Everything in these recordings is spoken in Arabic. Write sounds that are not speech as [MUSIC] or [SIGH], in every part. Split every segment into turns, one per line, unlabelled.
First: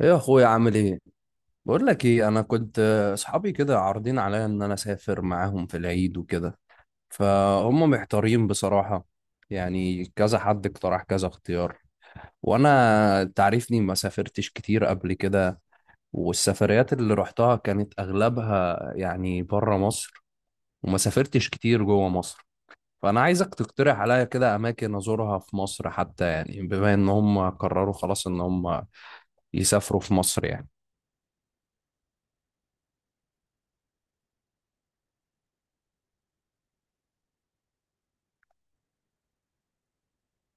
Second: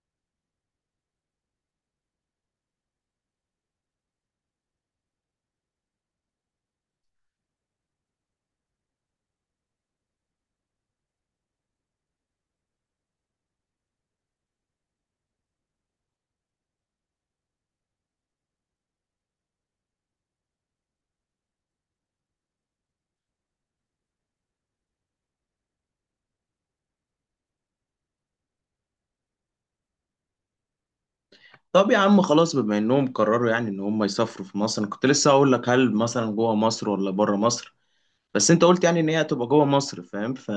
ايه يا اخويا؟ عامل ايه؟ بقول لك ايه، انا كنت اصحابي كده عارضين عليا ان انا اسافر معاهم في العيد وكده، فهم محتارين بصراحة. يعني كذا حد اقترح كذا اختيار، وانا تعرفني ما سافرتش كتير قبل كده، والسفريات اللي رحتها كانت اغلبها يعني بره مصر، وما سافرتش كتير جوه مصر. فانا عايزك تقترح عليا كده اماكن ازورها في مصر، حتى يعني بما ان هم قرروا خلاص ان هم يسافروا في مصر يعني.
طب يا عم، خلاص بما انهم قرروا يعني ان هم يسافروا في مصر. انا كنت لسه هقول لك، هل مثلا جوه مصر ولا بره مصر؟ بس انت قلت يعني ان هي هتبقى جوه مصر، فاهم.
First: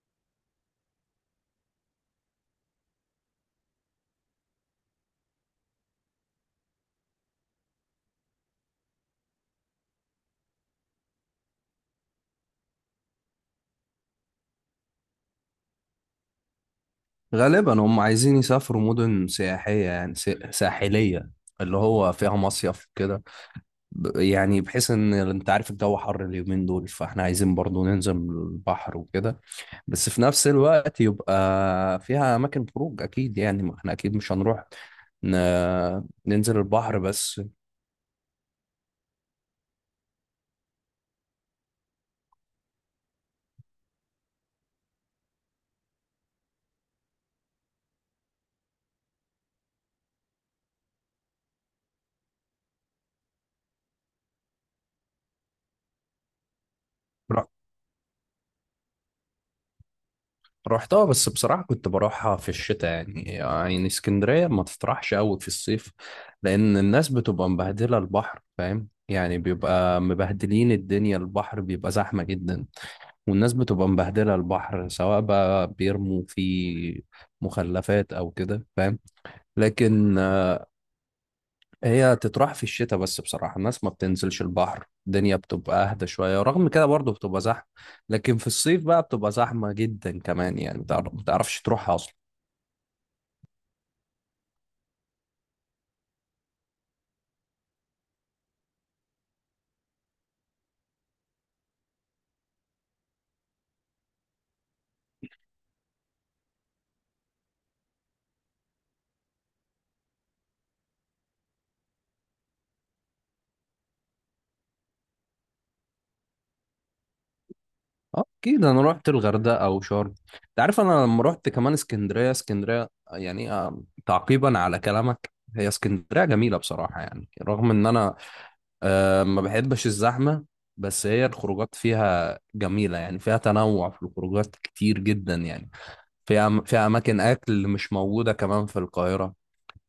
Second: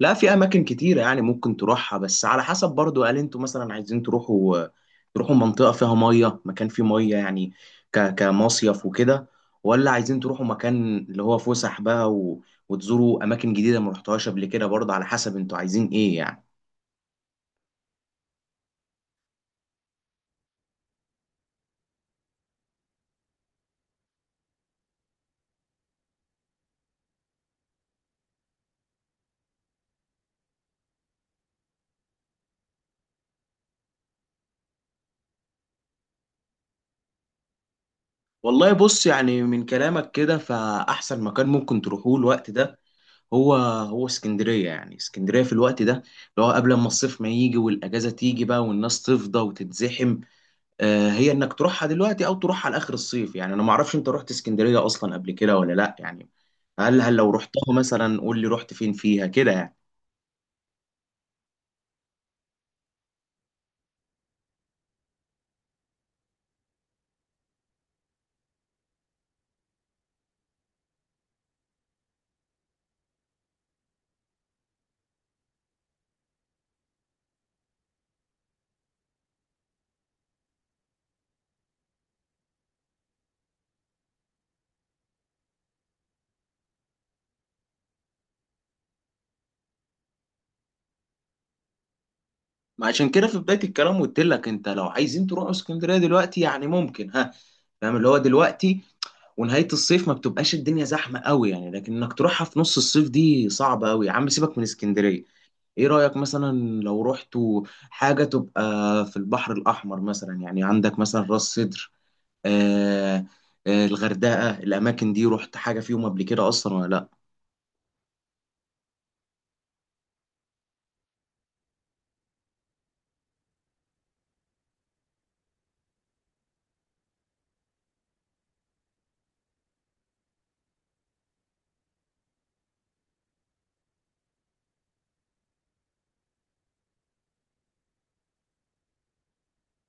لا، في اماكن كتيره يعني ممكن تروحها، بس على حسب برضو. هل انتوا مثلا عايزين تروحوا منطقه فيها ميه، مكان فيه ميه يعني، كمصيف وكده، ولا عايزين تروحوا مكان اللي هو فسح بقى، وتزوروا اماكن جديده ما رحتوهاش قبل كده، برضه على حسب انتوا عايزين ايه يعني.
غالبا هم عايزين يسافروا مدن سياحية، يعني ساحلية، اللي هو فيها مصيف كده، يعني بحيث ان انت عارف الجو حر اليومين دول، فاحنا عايزين برضو ننزل البحر وكده، بس في نفس الوقت يبقى فيها اماكن خروج اكيد، يعني ما احنا اكيد مش هنروح ن... ننزل البحر بس.
والله بص، يعني من كلامك كده، فأحسن مكان ممكن تروحوه الوقت ده هو هو اسكندرية. يعني اسكندرية في الوقت ده، اللي هو قبل ما الصيف ما يجي والأجازة تيجي بقى والناس تفضى وتتزحم. آه، هي إنك تروحها دلوقتي أو تروحها لآخر الصيف، يعني أنا معرفش أنت رحت اسكندرية أصلا قبل كده ولا لأ، يعني هل لو رحتها مثلا قول لي رحت فين فيها كده يعني.
رحتها، بس بصراحة كنت بروحها في الشتاء، يعني اسكندرية ما تطرحش قوي في الصيف، لأن الناس بتبقى مبهدلة البحر، فاهم؟ يعني بيبقى مبهدلين الدنيا، البحر بيبقى زحمة جدا، والناس بتبقى مبهدلة البحر، سواء بقى بيرموا فيه مخلفات أو كده، فاهم؟ لكن هي تطرح في الشتاء، بس بصراحة الناس ما بتنزلش البحر، الدنيا بتبقى أهدى شوية، رغم كده برضه بتبقى زحمة. لكن في الصيف بقى بتبقى زحمة جدا كمان، يعني ما تعرفش تروحها أصلا.
ما عشان كده في بداية الكلام قلت لك، أنت لو عايزين تروحوا اسكندرية دلوقتي يعني ممكن. فاهم، اللي هو دلوقتي ونهاية الصيف ما بتبقاش الدنيا زحمة قوي يعني، لكن انك تروحها في نص الصيف دي صعبة قوي. يا عم سيبك من اسكندرية. ايه رأيك مثلا لو رحتوا حاجة تبقى في البحر الأحمر مثلا؟ يعني عندك مثلا راس سدر، آه الغردقة، الأماكن دي رحت حاجة فيهم قبل كده أصلا ولا لأ؟
اه اكيد، انا رحت الغردقه او شرم. انت عارف انا لما رحت كمان اسكندريه، اسكندريه يعني تعقيبا على كلامك، هي اسكندريه جميله بصراحه، يعني رغم ان انا ما بحبش الزحمه، بس هي الخروجات فيها جميله، يعني فيها تنوع في الخروجات كتير جدا يعني. فيها اماكن اكل مش موجوده كمان في القاهره.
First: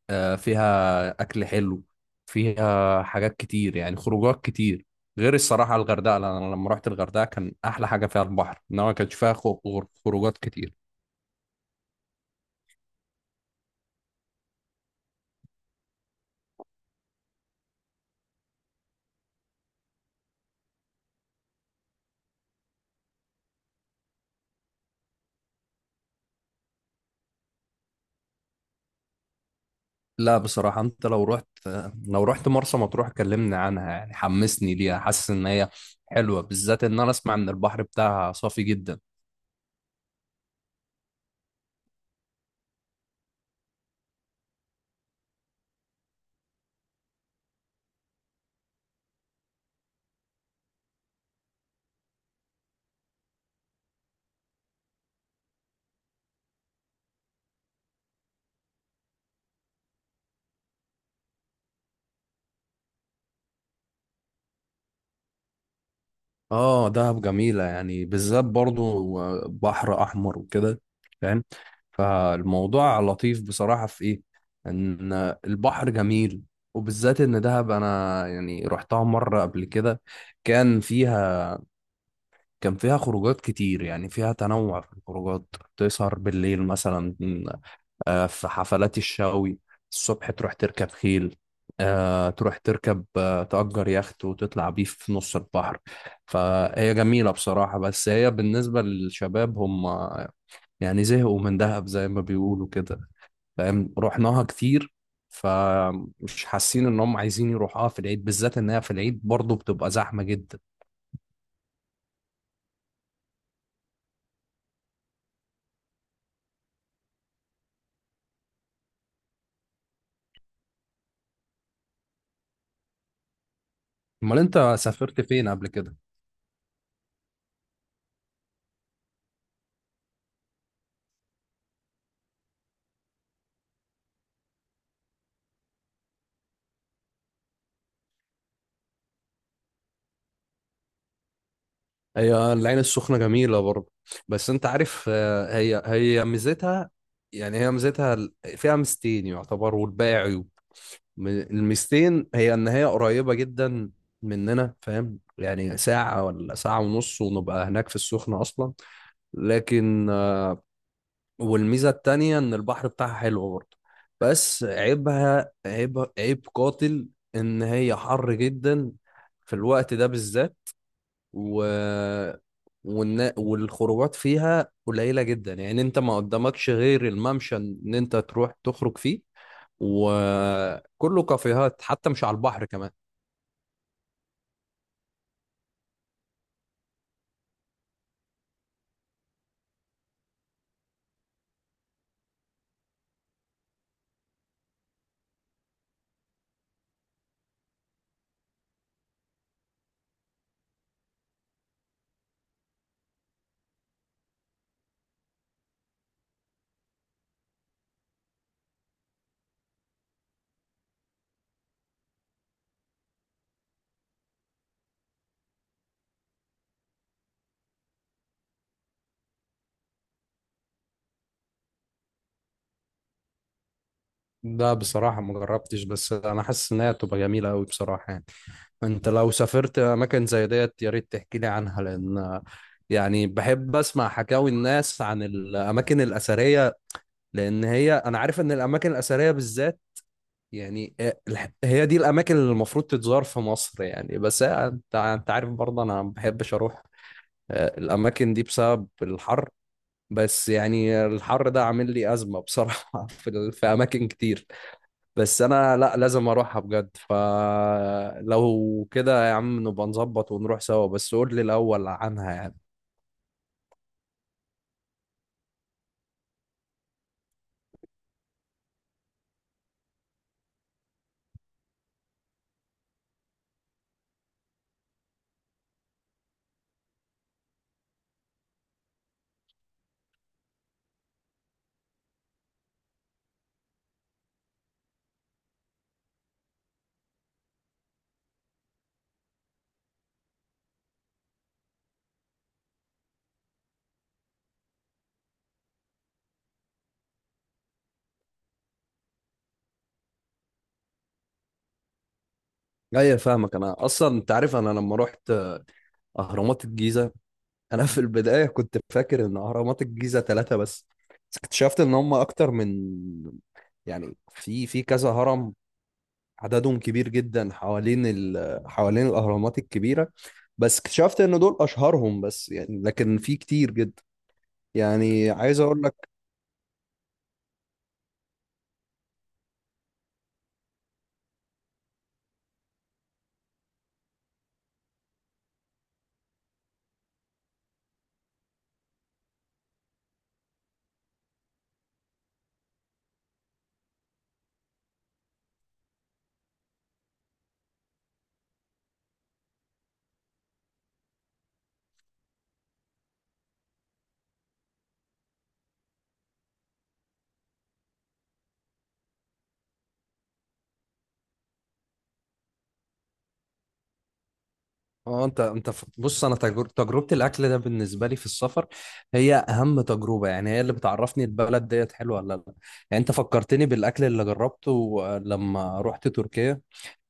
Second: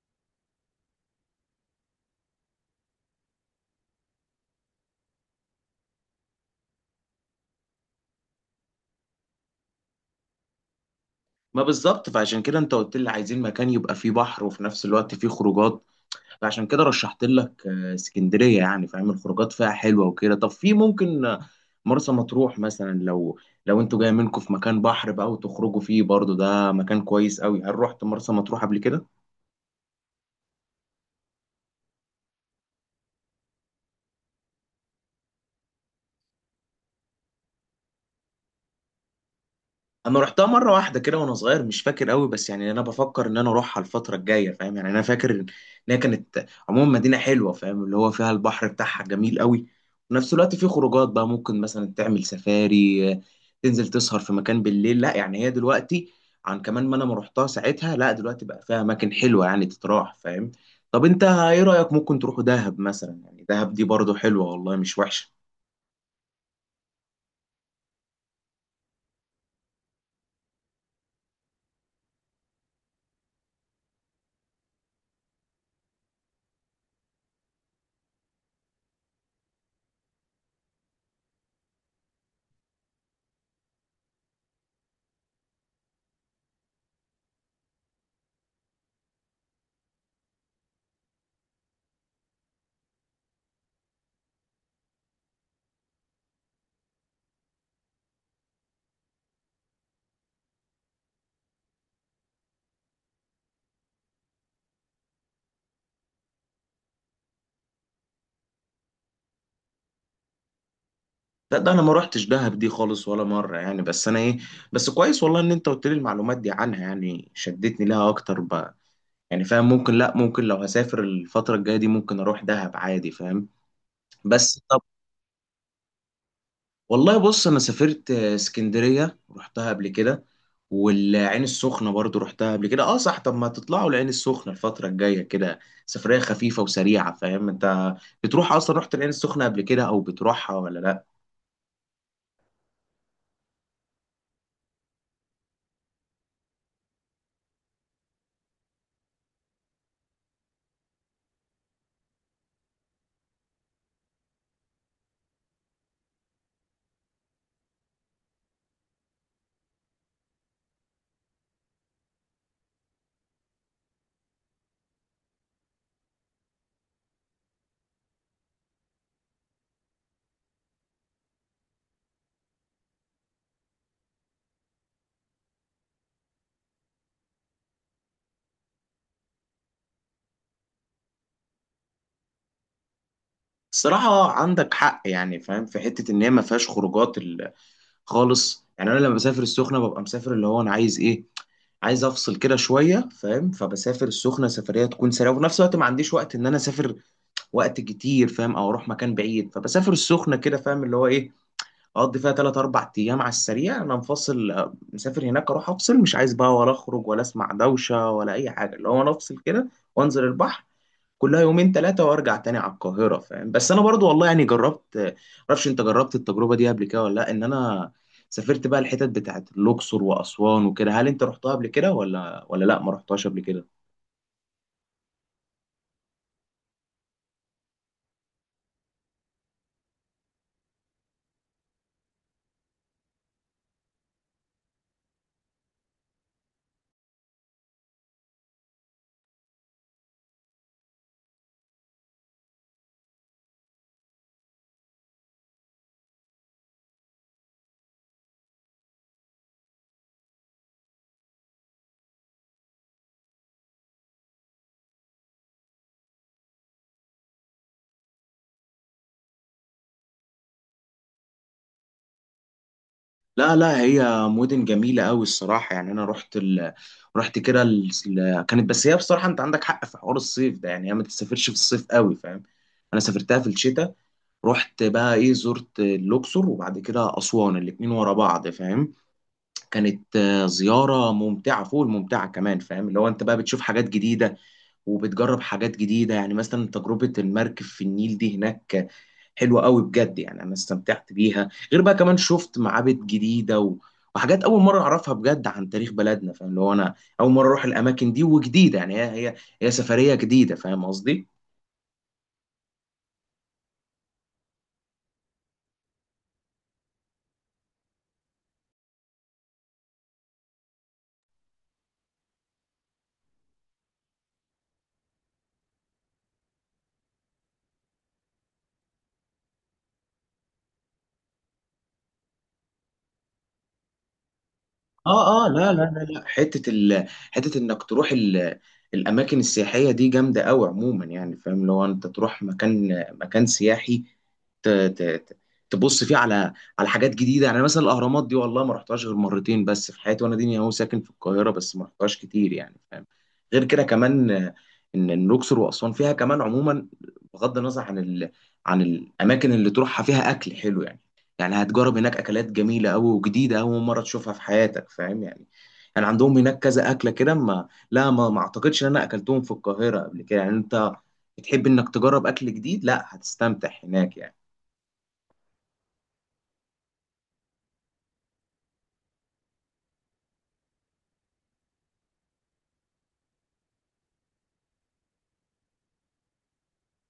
فيها أكل حلو، فيها حاجات كتير، يعني خروجات كتير، غير الصراحة الغردقة. لأن أنا لما رحت الغردقة كان أحلى حاجة فيها البحر، إنما ما كانش فيها خروجات كتير.
ما بالظبط، فعشان كده انت قلت لي عايزين مكان يبقى فيه بحر وفي نفس الوقت فيه خروجات. فعشان كده رشحت لك اسكندريه، يعني فاهم، الخروجات فيها حلوه وكده. طب في ممكن مرسى مطروح مثلا. لو انتوا جاي منكم في مكان بحر بقى وتخرجوا فيه برضو، ده مكان كويس قوي. هل رحت مرسى مطروح قبل كده؟
لا بصراحة، أنت لو رحت، لو رحت مرسى مطروح كلمني عنها، يعني حمسني ليها. حاسس إن هي حلوة، بالذات إن أنا أسمع إن البحر بتاعها صافي جدا.
انا رحتها مره واحده كده وانا صغير، مش فاكر قوي، بس يعني انا بفكر ان انا اروحها الفتره الجايه، فاهم، يعني انا فاكر ان هي كانت عموما مدينه حلوه، فاهم، اللي هو فيها البحر بتاعها جميل قوي، وفي نفس الوقت في خروجات بقى. ممكن مثلا تعمل سفاري، تنزل تسهر في مكان بالليل. لا يعني هي دلوقتي، عن كمان ما انا ما رحتها ساعتها، لا دلوقتي بقى فيها اماكن حلوه يعني تتراح فاهم. طب انت ايه رايك ممكن تروحوا دهب مثلا؟ يعني دهب دي برضو حلوه والله، مش وحشه.
آه دهب جميلة يعني، بالذات برضو بحر أحمر وكده، فاهم؟ فالموضوع لطيف بصراحة. في إيه؟ إن البحر جميل، وبالذات إن دهب أنا يعني رحتها مرة قبل كده، كان فيها، كان فيها خروجات كتير، يعني فيها تنوع في الخروجات. تسهر بالليل مثلا، في حفلات الشاوي، الصبح تروح تركب خيل، تروح تركب تأجر يخت وتطلع بيه في نص البحر. فهي جميلة بصراحة، بس هي بالنسبة للشباب هم يعني زهقوا من دهب زي ما بيقولوا كده، فاهم؟ رحناها كتير، فمش حاسين ان هم عايزين يروحوها في العيد، بالذات انها في العيد برضه بتبقى زحمة جدا.
لا، ده انا ما روحتش دهب دي خالص ولا مره يعني، بس انا ايه، بس كويس والله ان انت قلت لي المعلومات دي عنها، يعني شدتني لها اكتر بقى. يعني فاهم ممكن، لا ممكن لو هسافر الفتره الجايه دي ممكن اروح دهب عادي، فاهم.
امال
بس
انت
طب،
سافرت فين قبل كده؟
والله بص انا سافرت اسكندريه رحتها قبل كده، والعين السخنه برضو رحتها قبل كده. اه صح، طب ما تطلعوا العين السخنه الفتره الجايه كده؟ سفريه خفيفه وسريعه، فاهم. انت بتروح اصلا، رحت العين السخنه قبل كده او بتروحها ولا لا؟
هي العين السخنة جميلة برضه، بس انت عارف هي ميزتها، يعني هي ميزتها فيها ميزتين يعتبر، والباقي عيوب. الميزتين هي ان هي قريبة جدا مننا، فاهم؟ يعني ساعة ولا ساعة ونص ونبقى هناك في السخنة أصلا. لكن والميزة التانية إن البحر بتاعها حلو برضه. بس عيبها عيب، عيب قاتل، إن هي حر جدا في الوقت ده بالذات، و... والخروجات فيها قليلة جدا، يعني أنت ما قدامكش غير الممشى إن أنت تروح تخرج فيه، وكله كافيهات حتى مش على البحر كمان.
الصراحة عندك حق يعني فاهم، في حتة إن هي ما فيهاش خروجات خالص. يعني أنا لما بسافر السخنة ببقى مسافر، اللي هو أنا عايز إيه، عايز أفصل كده شوية، فاهم. فبسافر السخنة سفرية تكون سريعة، وفي نفس الوقت ما عنديش وقت إن أنا أسافر وقت كتير، فاهم، أو أروح مكان بعيد. فبسافر السخنة كده، فاهم، اللي هو إيه، أقضي فيها تلات أربع أيام على السريع. أنا مفصل مسافر هناك أروح أفصل، مش عايز بقى ولا أخرج ولا أسمع دوشة ولا أي حاجة، اللي هو أنا أفصل كده وأنزل البحر، كلها يومين ثلاثة وارجع تاني على القاهرة، فاهم. بس انا برضو والله يعني جربت، معرفش انت جربت التجربة دي قبل كده ولا لا، ان انا سافرت بقى الحتت بتاعت الاقصر واسوان وكده. هل انت رحتها قبل كده ولا لا، ما رحتهاش قبل كده؟
لا بصراحة ما جربتش، بس أنا حاسس إن هي هتبقى جميلة أوي بصراحة، يعني أنت لو سافرت أماكن زي ديت يا ريت تحكي لي عنها، لأن يعني بحب أسمع حكاوي الناس عن الأماكن الأثرية. لأن هي، أنا عارف إن الأماكن الأثرية بالذات يعني هي دي الأماكن اللي المفروض تتزار في مصر، يعني بس أنت عارف برضه أنا ما بحبش أروح الأماكن دي بسبب الحر. بس يعني الحر ده عامل لي أزمة بصراحة [LAUGHS] في أماكن كتير، بس انا لا لازم اروحها بجد. فلو كده يا عم نبقى نظبط ونروح سوا، بس قول لي الاول عنها يعني.
لا لا، هي مدن جميلة قوي الصراحة يعني. انا رحت رحت كده كانت. بس هي بصراحة انت عندك حق في حوار الصيف ده، يعني هي ما تسافرش في الصيف قوي، فاهم. انا سافرتها في الشتاء. رحت بقى ايه، زرت الاقصر وبعد كده اسوان، الاتنين ورا بعض، فاهم. كانت زيارة ممتعة فوق الممتعة كمان، فاهم، اللي هو انت بقى بتشوف حاجات جديدة وبتجرب حاجات جديدة، يعني مثلا تجربة المركب في النيل دي هناك حلوة قوي بجد يعني. انا استمتعت بيها، غير بقى كمان شفت معابد جديدة وحاجات اول مرة اعرفها بجد عن تاريخ بلدنا، فاهم، اللي هو انا اول مرة اروح الاماكن دي وجديدة يعني. هي سفرية جديدة، فاهم قصدي.
ايوه فاهمك، انا اصلا انت عارف انا لما رحت اهرامات الجيزه، انا في البدايه كنت فاكر ان اهرامات الجيزه ثلاثه بس، بس اكتشفت ان هم اكتر من، يعني في كذا هرم، عددهم كبير جدا حوالين حوالين الاهرامات الكبيره. بس اكتشفت ان دول اشهرهم بس يعني، لكن في كتير جدا. يعني
اه اه،
عايز
لا لا
اقول
لا
لك،
لا، حته حته انك تروح الاماكن السياحيه دي جامده قوي عموما، يعني فاهم، لو انت تروح مكان مكان سياحي ت... ت... ت- تبص فيه على حاجات جديده، يعني مثلا الاهرامات دي والله ما رحتهاش غير مرتين بس في حياتي، وانا ديني اهو ساكن في القاهره، بس ما رحتهاش كتير يعني فاهم. غير كده كمان، إن الاقصر واسوان فيها كمان عموما، بغض النظر عن عن الاماكن اللي تروحها، فيها اكل حلو يعني. يعني هتجرب هناك اكلات جميله قوي وجديده، اول مره تشوفها في حياتك فاهم يعني. يعني عندهم هناك كذا اكله كده، ما لا ما, ما اعتقدش ان انا اكلتهم في القاهره قبل كده يعني. انت بتحب انك تجرب اكل جديد، لا هتستمتع هناك يعني.
اه انت بص، انا تجربه الاكل ده بالنسبه لي في السفر هي اهم تجربه، يعني هي اللي بتعرفني البلد ديت حلوه ولا لا. يعني انت فكرتني بالاكل اللي جربته لما رحت تركيا،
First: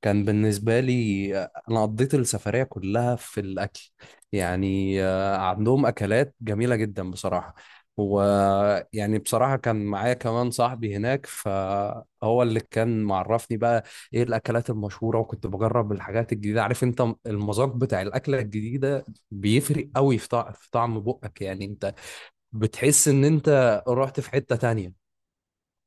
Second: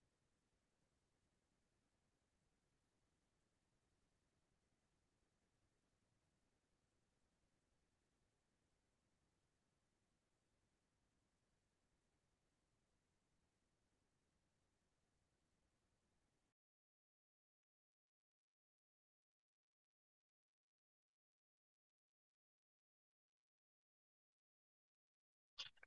كان بالنسبة لي، أنا قضيت السفرية كلها في الأكل. يعني عندهم أكلات جميلة جدا بصراحة، ويعني بصراحة كان معايا كمان صاحبي هناك، فهو اللي كان معرفني بقى إيه الأكلات المشهورة، وكنت بجرب الحاجات الجديدة. عارف أنت المذاق بتاع الأكلة الجديدة بيفرق قوي في طعم بقك، يعني أنت بتحس إن أنت رحت في حتة تانية.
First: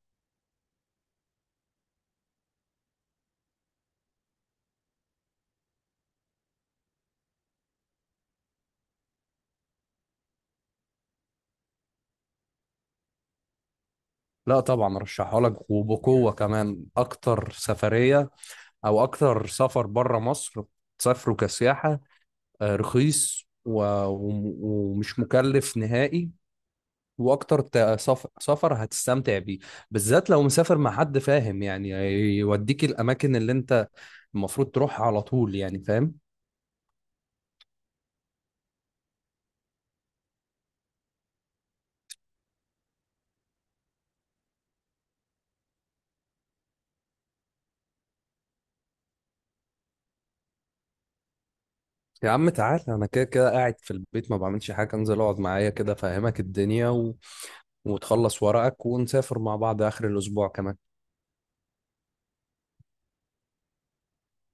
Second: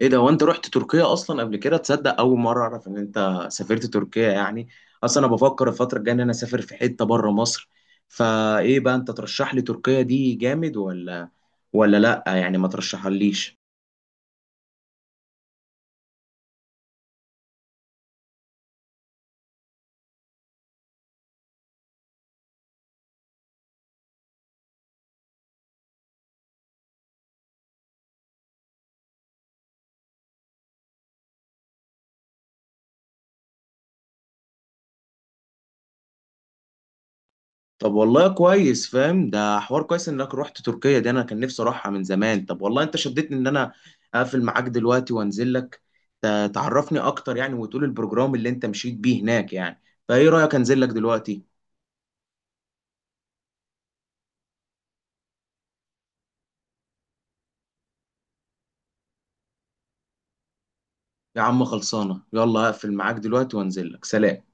ايه ده، وانت رحت تركيا اصلا قبل كده؟ تصدق اول مره اعرف ان انت سافرت تركيا يعني. اصلا انا بفكر الفتره الجايه ان انا اسافر في حته بره مصر، فايه بقى، انت ترشح لي تركيا دي جامد ولا لا، يعني ما ترشحها ليش؟
لا طبعا رشحها لك وبقوة كمان، أكتر سفرية او اكتر سفر بره مصر تسافره كسياحه، رخيص ومش مكلف نهائي، واكتر سفر هتستمتع بيه، بالذات لو مسافر مع حد، فاهم يعني؟ يوديك الاماكن اللي انت المفروض تروح على طول يعني، فاهم؟
طب والله كويس فاهم، ده حوار كويس انك رحت تركيا دي، انا كان نفسي اروحها من زمان. طب والله انت شدتني ان انا اقفل معاك دلوقتي وانزل لك، تعرفني اكتر يعني، وتقول البروجرام اللي انت مشيت بيه هناك يعني. فايه رأيك انزل لك دلوقتي؟
يا عم تعال، انا كده كده قاعد في البيت ما بعملش حاجه، انزل اقعد معايا كده، فاهمك الدنيا وتخلص ورقك، ونسافر مع بعض اخر الاسبوع كمان.
يا عم خلصانة، يلا اقفل معاك دلوقتي وانزل لك، سلام.